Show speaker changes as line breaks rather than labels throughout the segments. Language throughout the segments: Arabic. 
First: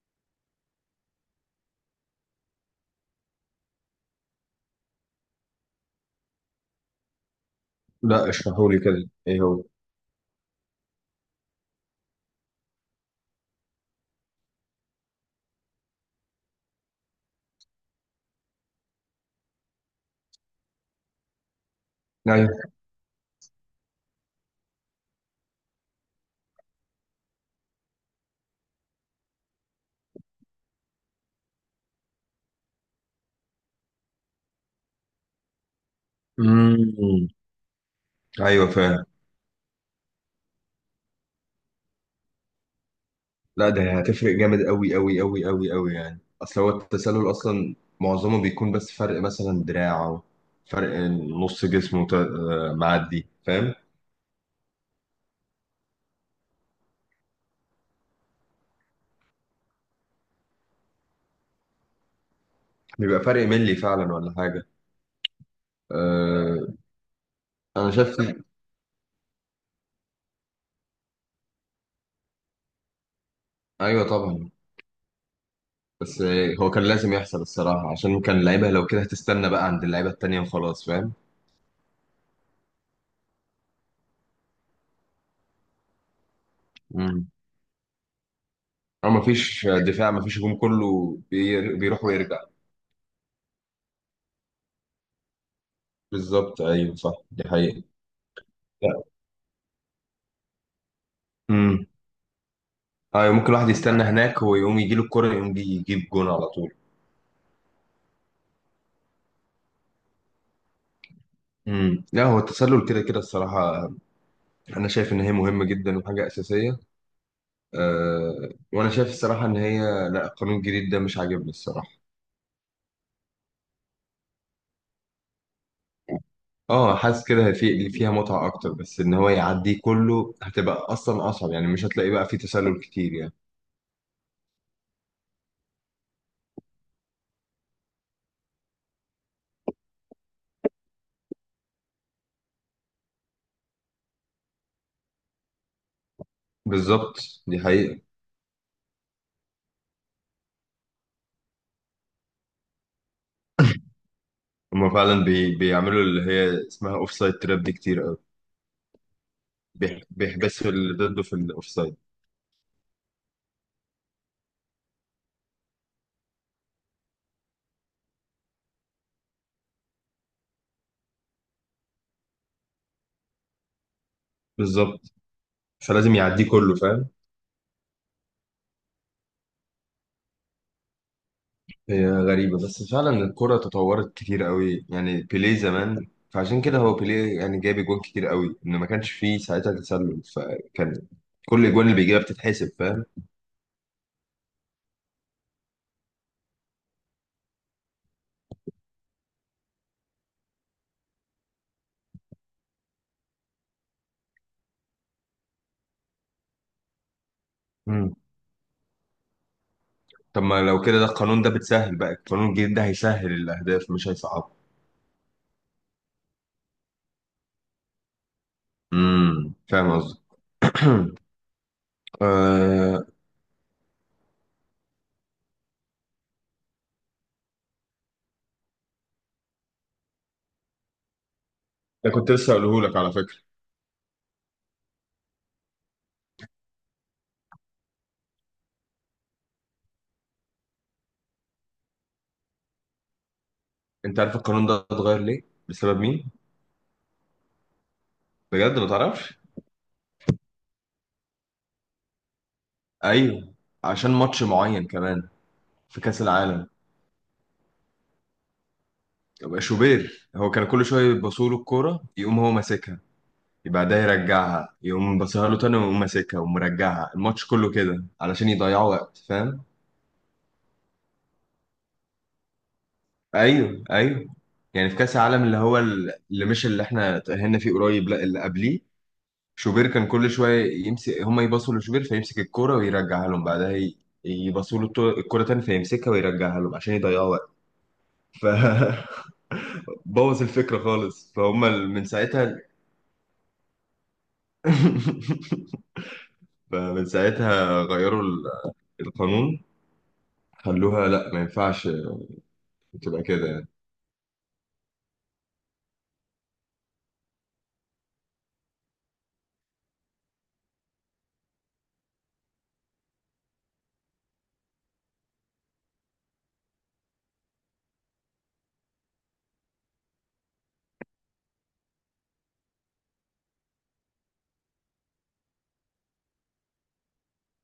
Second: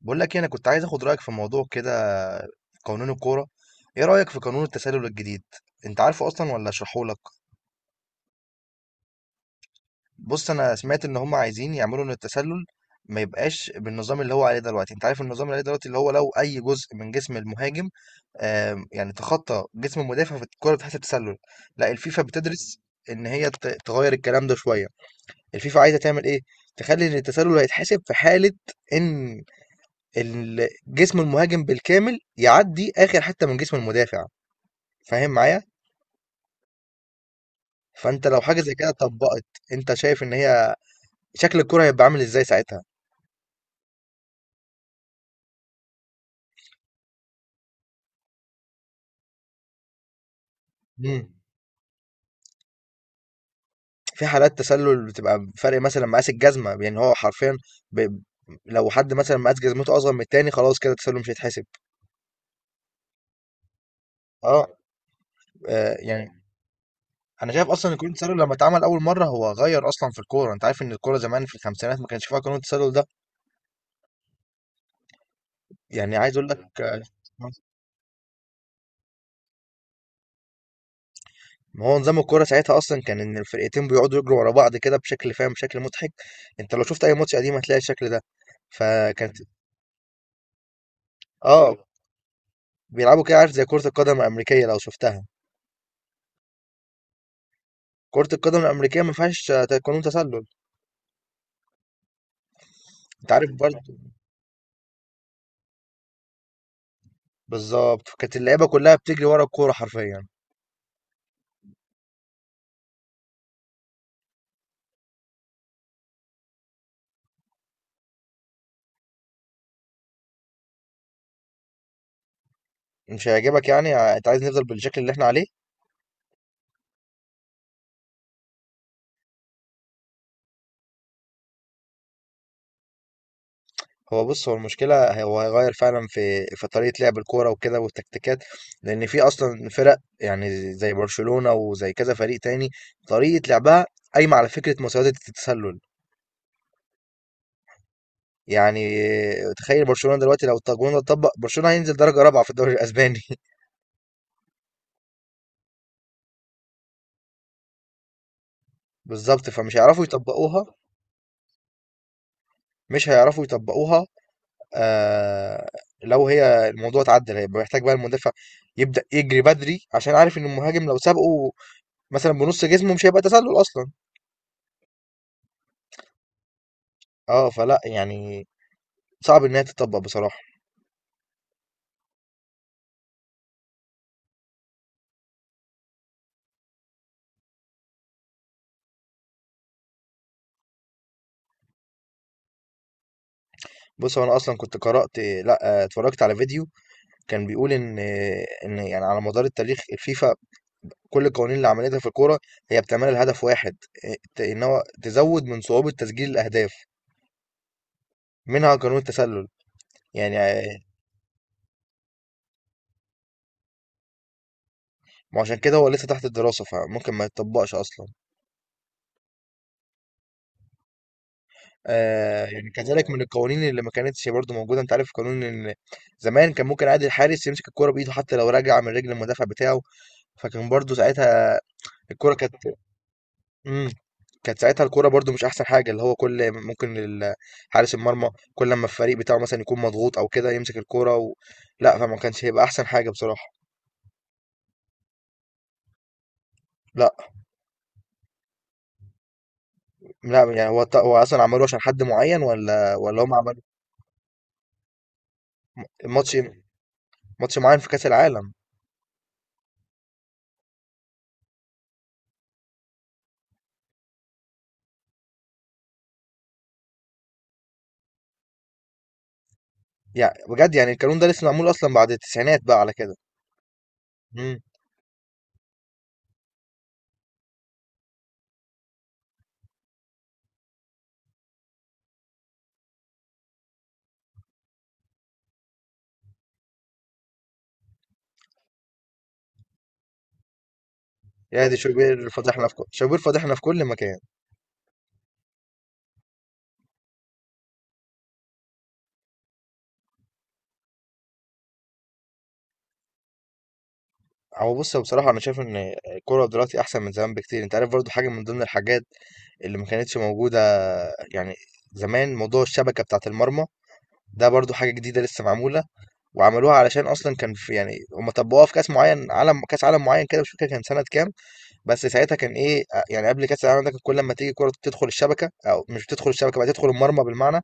بقول لك إيه، انا كنت عايز اخد رايك في موضوع كده في قانون الكوره. ايه رايك في قانون التسلل الجديد؟ انت عارفه اصلا ولا اشرحه لك؟
لا، اشرحوا لي كده ايه هو.
بص، انا سمعت ان هم عايزين يعملوا ان التسلل ما يبقاش بالنظام اللي هو عليه دلوقتي. انت عارف النظام اللي عليه دلوقتي، اللي هو لو اي جزء من جسم المهاجم يعني تخطى جسم المدافع فالكوره بتحسب تسلل. لا، الفيفا
ايوه.
بتدرس ان هي تغير الكلام ده شويه. الفيفا عايزه تعمل ايه؟ تخلي ان التسلل هيتحسب في حاله ان جسم المهاجم بالكامل يعدي اخر حته من جسم المدافع. فاهم معايا؟
امم.
فانت لو حاجه
ايوه
زي كده
فعلا.
اتطبقت، انت شايف ان هي شكل الكره هيبقى عامل ازاي ساعتها؟
لا ده هتفرق جامد قوي قوي قوي قوي قوي، يعني اصل هو التسلل اصلا معظمه بيكون بس فرق مثلا دراع او فرق
مم.
نص جسمه آه، معدي فاهم.
في حالات تسلل بتبقى فرق مثلا مقاس الجزمه، يعني هو حرفيا ب... لو حد مثلا مقاس جزمته اصغر من التاني خلاص كده التسلل مش هيتحسب.
بيبقى فرق ملي فعلا ولا حاجه؟
اه، يعني
آه،
انا شايف
انا
اصلا ان قانون
شايف.
التسلل لما اتعمل اول مره هو غير اصلا في الكوره. انت عارف ان الكوره زمان في الخمسينات ما كانش فيها قانون التسلل ده.
ايوه طبعا.
يعني
بس
عايز اقول
هو
لك
كان لازم يحصل الصراحه، عشان كان اللعيبه لو كده هتستنى بقى عند اللعيبه التانيه وخلاص، فاهم.
ما هو نظام الكورة ساعتها أصلًا كان إن الفرقتين بيقعدوا يجروا ورا بعض كده بشكل فاهم، بشكل مضحك. أنت لو شُفت أي
امم.
ماتش قديم هتلاقي الشكل ده.
او
فكانت
مفيش دفاع مفيش هجوم، كله
آه،
بيروح ويرجع.
بيلعبوا كده، عارف زي كرة القدم الأمريكية لو شُفتها.
بالظبط ايوه صح، دي حقيقة.
كرة القدم
لا.
الأمريكية ما فيهاش قانون تسلل.
امم.
أنت
ايوه ممكن
عارف
الواحد
برضه،
يستنى هناك ويقوم يجي له الكرة يقوم يجيب جون على طول.
بالضبط، فكانت اللعيبة كلها بتجري ورا الكورة حرفيًا.
امم، لا هو التسلل كده كده الصراحة. انا شايف ان هي مهمة جدا وحاجة اساسية. أه، وانا شايف الصراحة ان هي، لا القانون الجديد ده مش عاجبني الصراحة.
مش هيعجبك؟ يعني أنت عايز نفضل بالشكل اللي إحنا عليه؟
اه، حاسس كده في اللي فيها متعة اكتر، بس ان هو يعديه كله هتبقى اصلا اصعب، يعني مش هتلاقي بقى فيه تسلل كتير يعني.
هو بص، هو المشكلة هو هيغير فعلا في طريقة لعب الكورة وكده والتكتيكات، لأن في أصلا فرق يعني زي برشلونة وزي كذا فريق تاني طريقة لعبها قايمة على فكرة مساواة التسلل.
بالظبط، دي حقيقة.
يعني تخيل برشلونة دلوقتي لو القانون ده اتطبق برشلونة هينزل درجة رابعة في الدوري الأسباني
هما فعلا بيعملوا اللي هي اسمها اوف سايد تراب دي كتير.
بالظبط، فمش هيعرفوا
بيحبسوا
يطبقوها،
اللي ضده في الاوفسايد.
مش هيعرفوا يطبقوها. آه، لو هي الموضوع اتعدل هيبقى محتاج بقى المدافع يبدأ يجري بدري عشان عارف إن المهاجم لو سابقه مثلا بنص جسمه مش هيبقى تسلل أصلا.
بالظبط، فلازم يعديه كله، فاهم.
فلأ يعني، صعب إن هي تتطبّق بصراحة.
هي غريبة، بس فعلا الكرة تطورت كتير قوي، يعني بيليه زمان فعشان كده هو بيليه يعني جاب اجوان كتير قوي ان ما كانش فيه ساعتها تسلل، فكان كل الاجوان اللي بيجيبها بتتحسب، فاهم.
بُص، هو أنا أصلًا كنت قرأت، لأ، اتفرّجت على فيديو كان بيقول إن يعني على مدار التاريخ الفيفا كل القوانين اللي عملتها في الكورة هي بتعملها لهدف واحد، ت إن هو تزوّد من صعوبة تسجيل الأهداف،
مم.
منها قانون التسلل. يعني
طب ما لو كده ده القانون ده بتسهل، بقى القانون الجديد ده هيسهل الاهداف مش هيصعبها.
ما هو عشان كده هو لسّه تحت الدراسة، فممكن ما يتطبّقش أصلًا.
امم، فاهم قصدي.
يعني
آه...
كذلك من القوانين اللي ما كانتش برضه موجودة، أنت عارف قانون إن زمان كان ممكن عادي الحارس يمسك الكورة بإيده حتّى لو راجعة من رجل المدافع بتاعه. فكان برضه ساعتها
ده كنت
الكوره
لسه
كانت،
هقوله لك على فكرة.
امم كانت ساعتها الكوره برضو مش احسن حاجه، اللي هو كل ممكن حارس المرمى كل لما الفريق بتاعه مثلا يكون مضغوط او كده يمسك الكوره لا فما كانش هيبقى احسن حاجه بصراحه.
انت عارف القانون ده اتغير ليه؟ بسبب مين؟
لا،
بجد ما تعرفش؟
لا، يعني هو هو اصلا عملوه عشان حد معين ولا هم
ايوه،
عملوا
عشان ماتش معين كمان في كاس
ماتش
العالم.
ماتش معين في كاس العالم.
يبقى شوبير هو كان كل شويه يبصوا له الكوره يقوم هو ماسكها، يبقى ده يرجعها يقوم بصها له تاني ويقوم ماسكها ومرجعها الماتش كله كده علشان يضيعوا وقت، فاهم.
يعني بجد يعني القانون ده لسه معمول اصلا بعد التسعينات بقى على كده.
ايوه ايوه.
امم.
يعني في كاس العالم اللي هو اللي مش اللي احنا اتأهلنا فيه قريب، لا اللي قبليه. شوبير كان كل شويه يمسك، هما يبصوا لشوبير فيمسك الكوره ويرجعها لهم بعدها يبصوا له الكوره تاني فيمسكها ويرجعها لهم عشان يضيعوا وقت. ف بوظ الفكرة خالص، فهم
يا دي
من
شوبير
ساعتها.
فضحنا في كل، شوبير فضحنا في كل مكان.
فمن ساعتها غيروا القانون. خلوها، لا ما ينفعش تبقى كده يعني.
هو بص، بصراحه انا شايف ان الكوره دلوقتي احسن من زمان بكتير. انت عارف برضو حاجه من ضمن الحاجات اللي ما كانتش موجودة، يعني زمان، موضوع الشبكة بتاعة المرمى ده برضو حاجة جديدة لسه معمولة. وعملوها علشان أصلا كان في، يعني هم طبقوها في كأس معين عالم، كأس عالم معين كده مش فاكر كان سنة كام. بس ساعتها كان إيه؟ يعني قبل كأس العالم ده كان كل ما تيجي كرة تدخل الشبكة أو مش بتدخل الشبكة بقى تدخل المرمى بالمعنى.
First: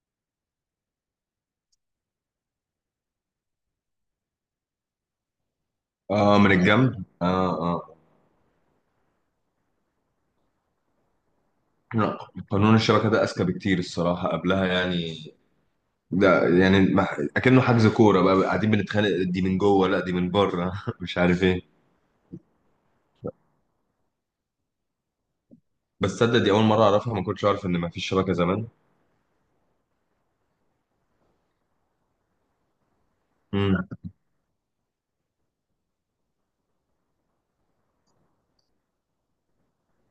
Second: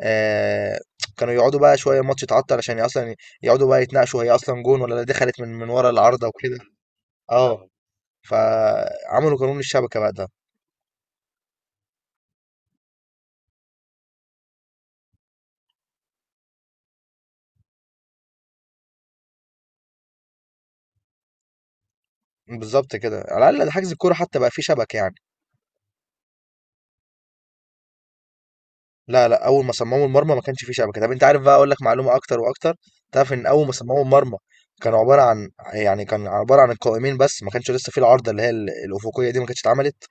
آه كانوا يقعدوا بقى شوية الماتش يتعطل عشان أصلا يقعدوا بقى يتناقشوا هي أصلا جون ولا دخلت من ورا العارضة
اه من
وكده.
الجنب،
اه،
اه اه.
فعملوا قانون الشبكة بقى ده.
لا قانون الشبكة ده أذكى بكتير الصراحة قبلها يعني. ده يعني أكنه حجز كورة، بقى قاعدين بنتخانق دي من جوه لا دي من بره مش عارف ايه.
بالظبط كده، على الأقل ده حجز الكورة حتى بقى فيه شبكة يعني.
بس تصدق دي أول مرة أعرفها، ما كنتش أعرف إن ما فيش شبكة زمان.
لا لا، اول ما صمموا المرمى ما كانش فيه شبكه. طب انت عارف بقى، اقول لك معلومه اكتر واكتر، تعرف ان اول ما
مم.
صمموا المرمى كان عباره عن، يعني كان عباره عن القائمين بس ما كانش لسه فيه العارضه اللي هي الافقيه دي ما كانتش اتعملت.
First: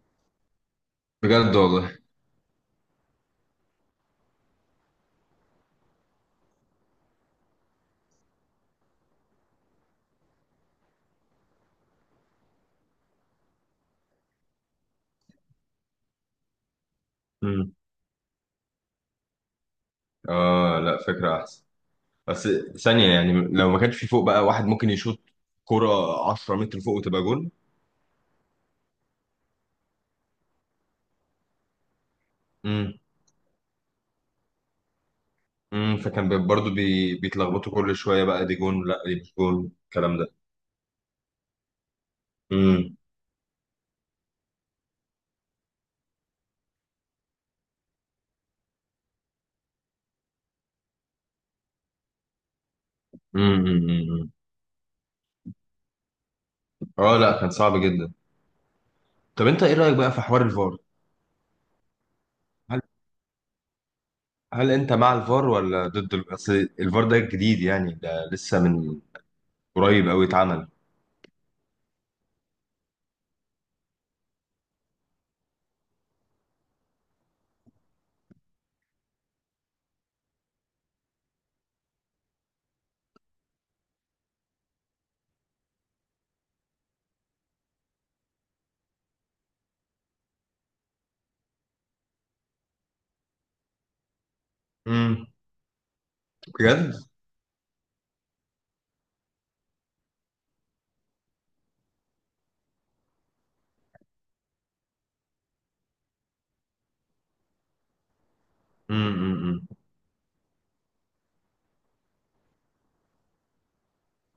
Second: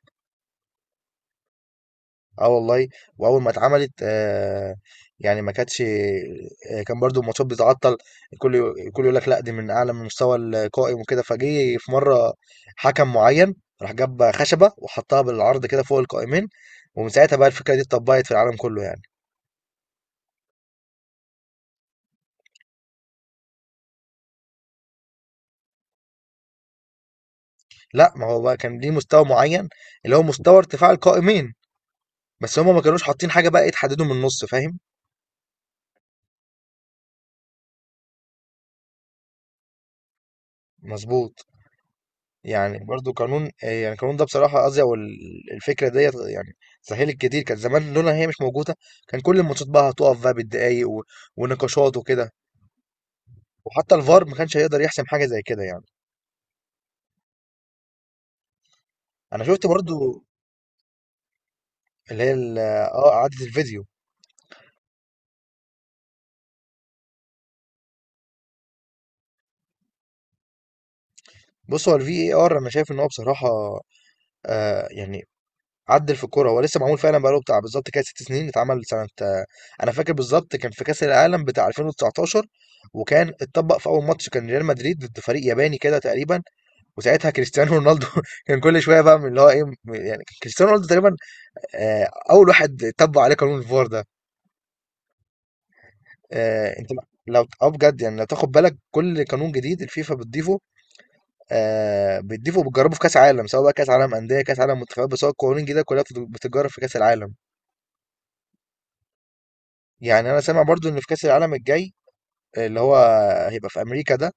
بجد والله.
اه، والله. واول ما اتعملت يعني ما كانتش، كان برضو الماتشات بتتعطل، الكل يقول لك لا دي من اعلى من مستوى القائم وكده. فجه في مره حكم معين راح جاب خشبه وحطها بالعرض كده فوق القائمين، ومن ساعتها بقى
مم.
الفكره دي اتطبقت في العالم كله يعني.
اه لا فكرة أحسن، بس ثانية يعني لو ما كانش في فوق بقى واحد ممكن يشوط كرة 10 متر فوق وتبقى جون.
لأ، ما هو بقى كان ليه مستوى معيّن، اللي هو مستوى ارتفاع القائمين، بس هم ما
امم
كانوش حاطين حاجة بقى تحدّده من النُص، فاهم؟
امم، فكان برضو بيتلخبطوا كل شوية، بقى دي جون لا دي مش جون الكلام ده.
مضبوط. يعني
امم،
برضه قانون، يعني القانون ده بصراحة قصدي، أو الفكرة ديّة يعني سهّلِت كتير، كان زمان لولا إن هي مش موجودة كان كل الماتشات بقى هتُقف بقى بالدقايق، و ونقاشات وكده.
امم، أمم،
وحتى الVAR
أمم.
ما كانش هيقدر يحسم حاجة زي كده يعني.
اه لا كان صعب جدا.
أنا
طب انت
شُفت
ايه رأيك بقى في
برضه
حوار الفار؟
اللي هي ال
هل،
إعادة الفيديو.
هل انت مع الفار ولا ضد اصل الفار ده جديد يعني، ده لسه من قريب قوي اتعمل.
بُص، هو الVAR أنا شايف إن هو بصراحة يعني عدل في الكوره. هو لسه معمول فعلا بقاله بتاع بالظبط كده 6 سنين، اتعمل سنه انا فاكر بالظبط كان في كاس العالم بتاع 2019. وكان اتطبق في اول ماتش كان ريال مدريد ضد فريق ياباني كده تقريبا، وساعتها كريستيانو رونالدو كان كل شويه بقى من اللي هو ايه، يعني كريستيانو رونالدو تقريبا اول واحد طبق عليه قانون الفار ده.
امم.
انت
بجد.
لو، اه بجد يعني، لو تاخد بالك كل قانون جديد الفيفا بتضيفه بتضيفه وبتجربه في كاس عالم، سواء بقى كاس عالم انديه كاس عالم منتخبات، بس هو القوانين الجديده كلها بتتجرب في كاس العالم.
امم، امم، أمم.
يعني انا سامع برضو ان في كاس العالم الجاي اللي هو هيبقى في امريكا ده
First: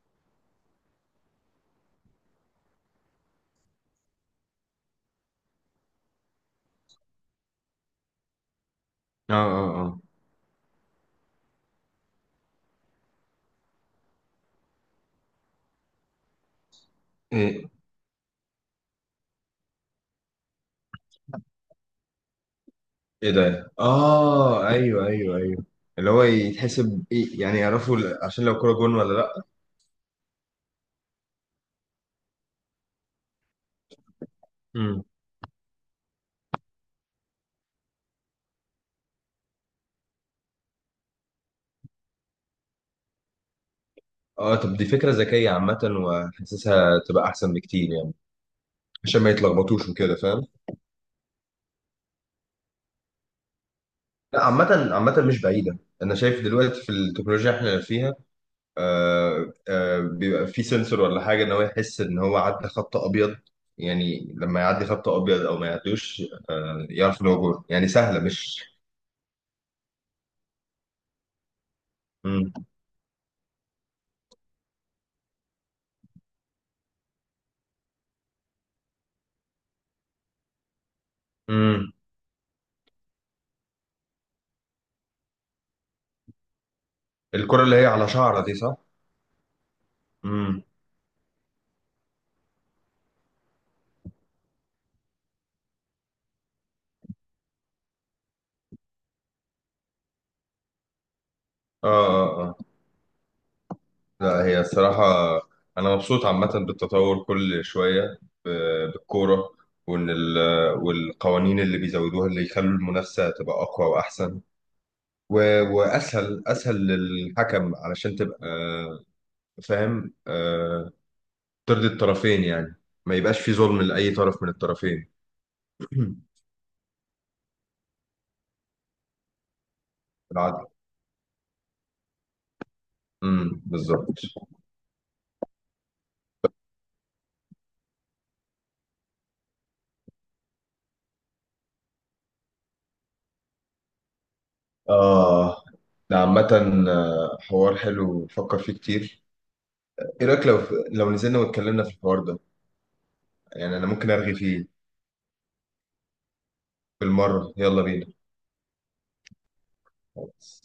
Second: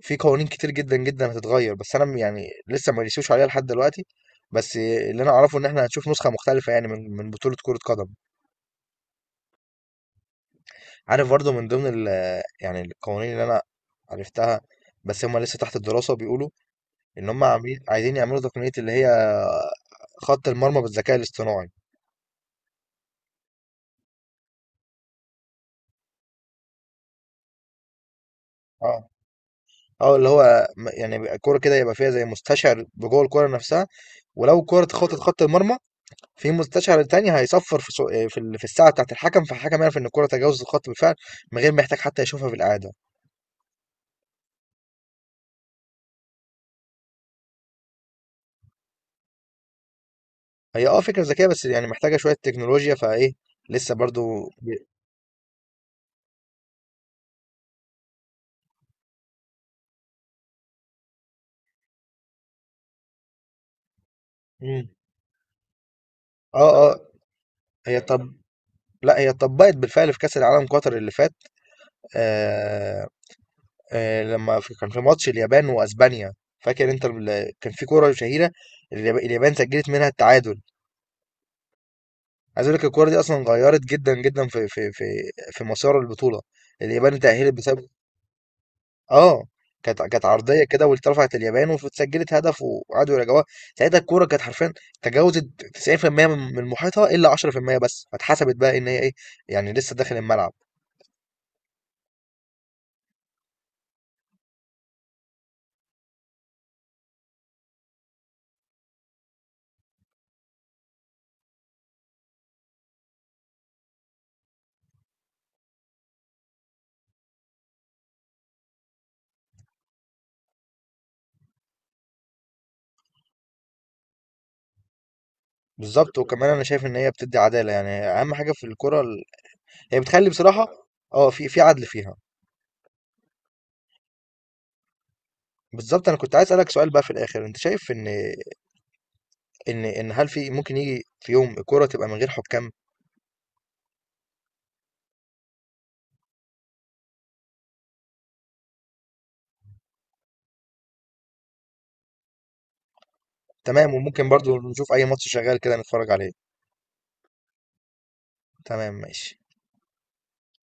في قوانين كتير جدا جدا هتتغير، بس انا يعني لسه ما رسيوش عليها لحد دلوقتي. بس اللي انا اعرفه ان احنا هنشوف نسخه مختلفه يعني من بطوله كره قدم.
اه اه
عارف برضو من ضمن يعني القوانين اللي انا عرفتها بس هم لسه تحت الدراسه، بيقولوا ان هم
اه.
عاملين عايزين يعملوا تقنيه اللي هي خط المرمى بالذكاء الاصطناعي.
ايه ده؟ اه ايوه ايوه ايوه، اللي هو يتحسب ايه يعني، يعرفوا عشان لو كرة جون
اه،
ولا لا.
اه، اللي هو يعني بيبقى الكوره كده يبقى فيها زي مستشعر بجوه الكوره نفسها. ولو الكوره
امم.
اتخطت خط المرمى في مستشعر تاني هيصفر في في في الساعه بتاعه الحكم، فالحكم يعرف ان الكره تجاوزت الخط بالفعل من غير ما يحتاج حتى يشوفها بالاعاده.
اه طب دي فكرة ذكية عامة، وحاسسها تبقى احسن بكتير يعني، عشان ما يتلخبطوش وكده، فاهم؟
هي اه، فكره ذكيه بس يعني محتاجه شويه تكنولوجيا فايه لسه برضو
لا
ب-
عامة عامة مش بعيدة، انا شايف دلوقتي في التكنولوجيا احنا فيها. آه آه، بيبقى في سنسور ولا حاجة ان هو يحس ان هو عدى خط ابيض، يعني لما يعدي
مم.
خط ابيض او ما يعدوش آه
اه اه.
يعرف ان هو جون، يعني
هي
سهلة
طب،
مش.
لا هي اتطبقت بالفعل في كاس العالم قطر اللي فات.
امم،
آه آه، لما كان في ماتش اليابان واسبانيا، فاكر انت كان في كوره شهيره اليابان سجلت منها التعادل.
امم.
عايز اقول لك الكوره دي اصلا غيرت جدا جدا في مسار البطوله. اليابان تأهلت
الكرة اللي
بسبب
هي على شعرة دي صح؟
اه، كانت، كانت عرضيه كده واترفعت اليابان واتسجلت هدف وقعدوا يراجعوها. ساعتها الكوره كانت حرفيا تجاوزت 90% من محيطها الا 10% بس، فاتحسبت بقى ان هي ايه، يعني لسه داخل الملعب.
اه اه اه. لا هي الصراحة، أنا مبسوط عامة بالتطور كل شوية ب- بالكورة، وإن والقوانين اللي بيزودوها اللي يخلوا المنافسة تبقى أقوى وأحسن، وأسهل أسهل للحكم علشان تبقى آه، فاهم، آه، ترضي الطرفين يعني، ما يبقاش في ظلم لأي طرف من الطرفين.
بالظبط، وكمان انا شايف ان هي بتدي عداله يعني اهم حاجه في الكوره ال... هي بتخلي بصراحه
العدل.
اه في عدل فيها.
بالظبط.
بالظبط، انا كنت عايز اسالك سؤال بقى في الاخر، انت شايف ان ان هل في ممكن يجي في يوم الكوره تبقى من غير حكام؟
آه ده عامة آه، حوار حلو بفكر فيه كتير. إيه رأيك لو، لو نزلنا واتكلمنا في الحوار ده، يعني انا
تمام،
ممكن
وممكن
ارغي
برضو
فيه.
نشوف اي ماتش شغال كده نتفرج عليه.
بالمره، يلا بينا.
تمام ماشي.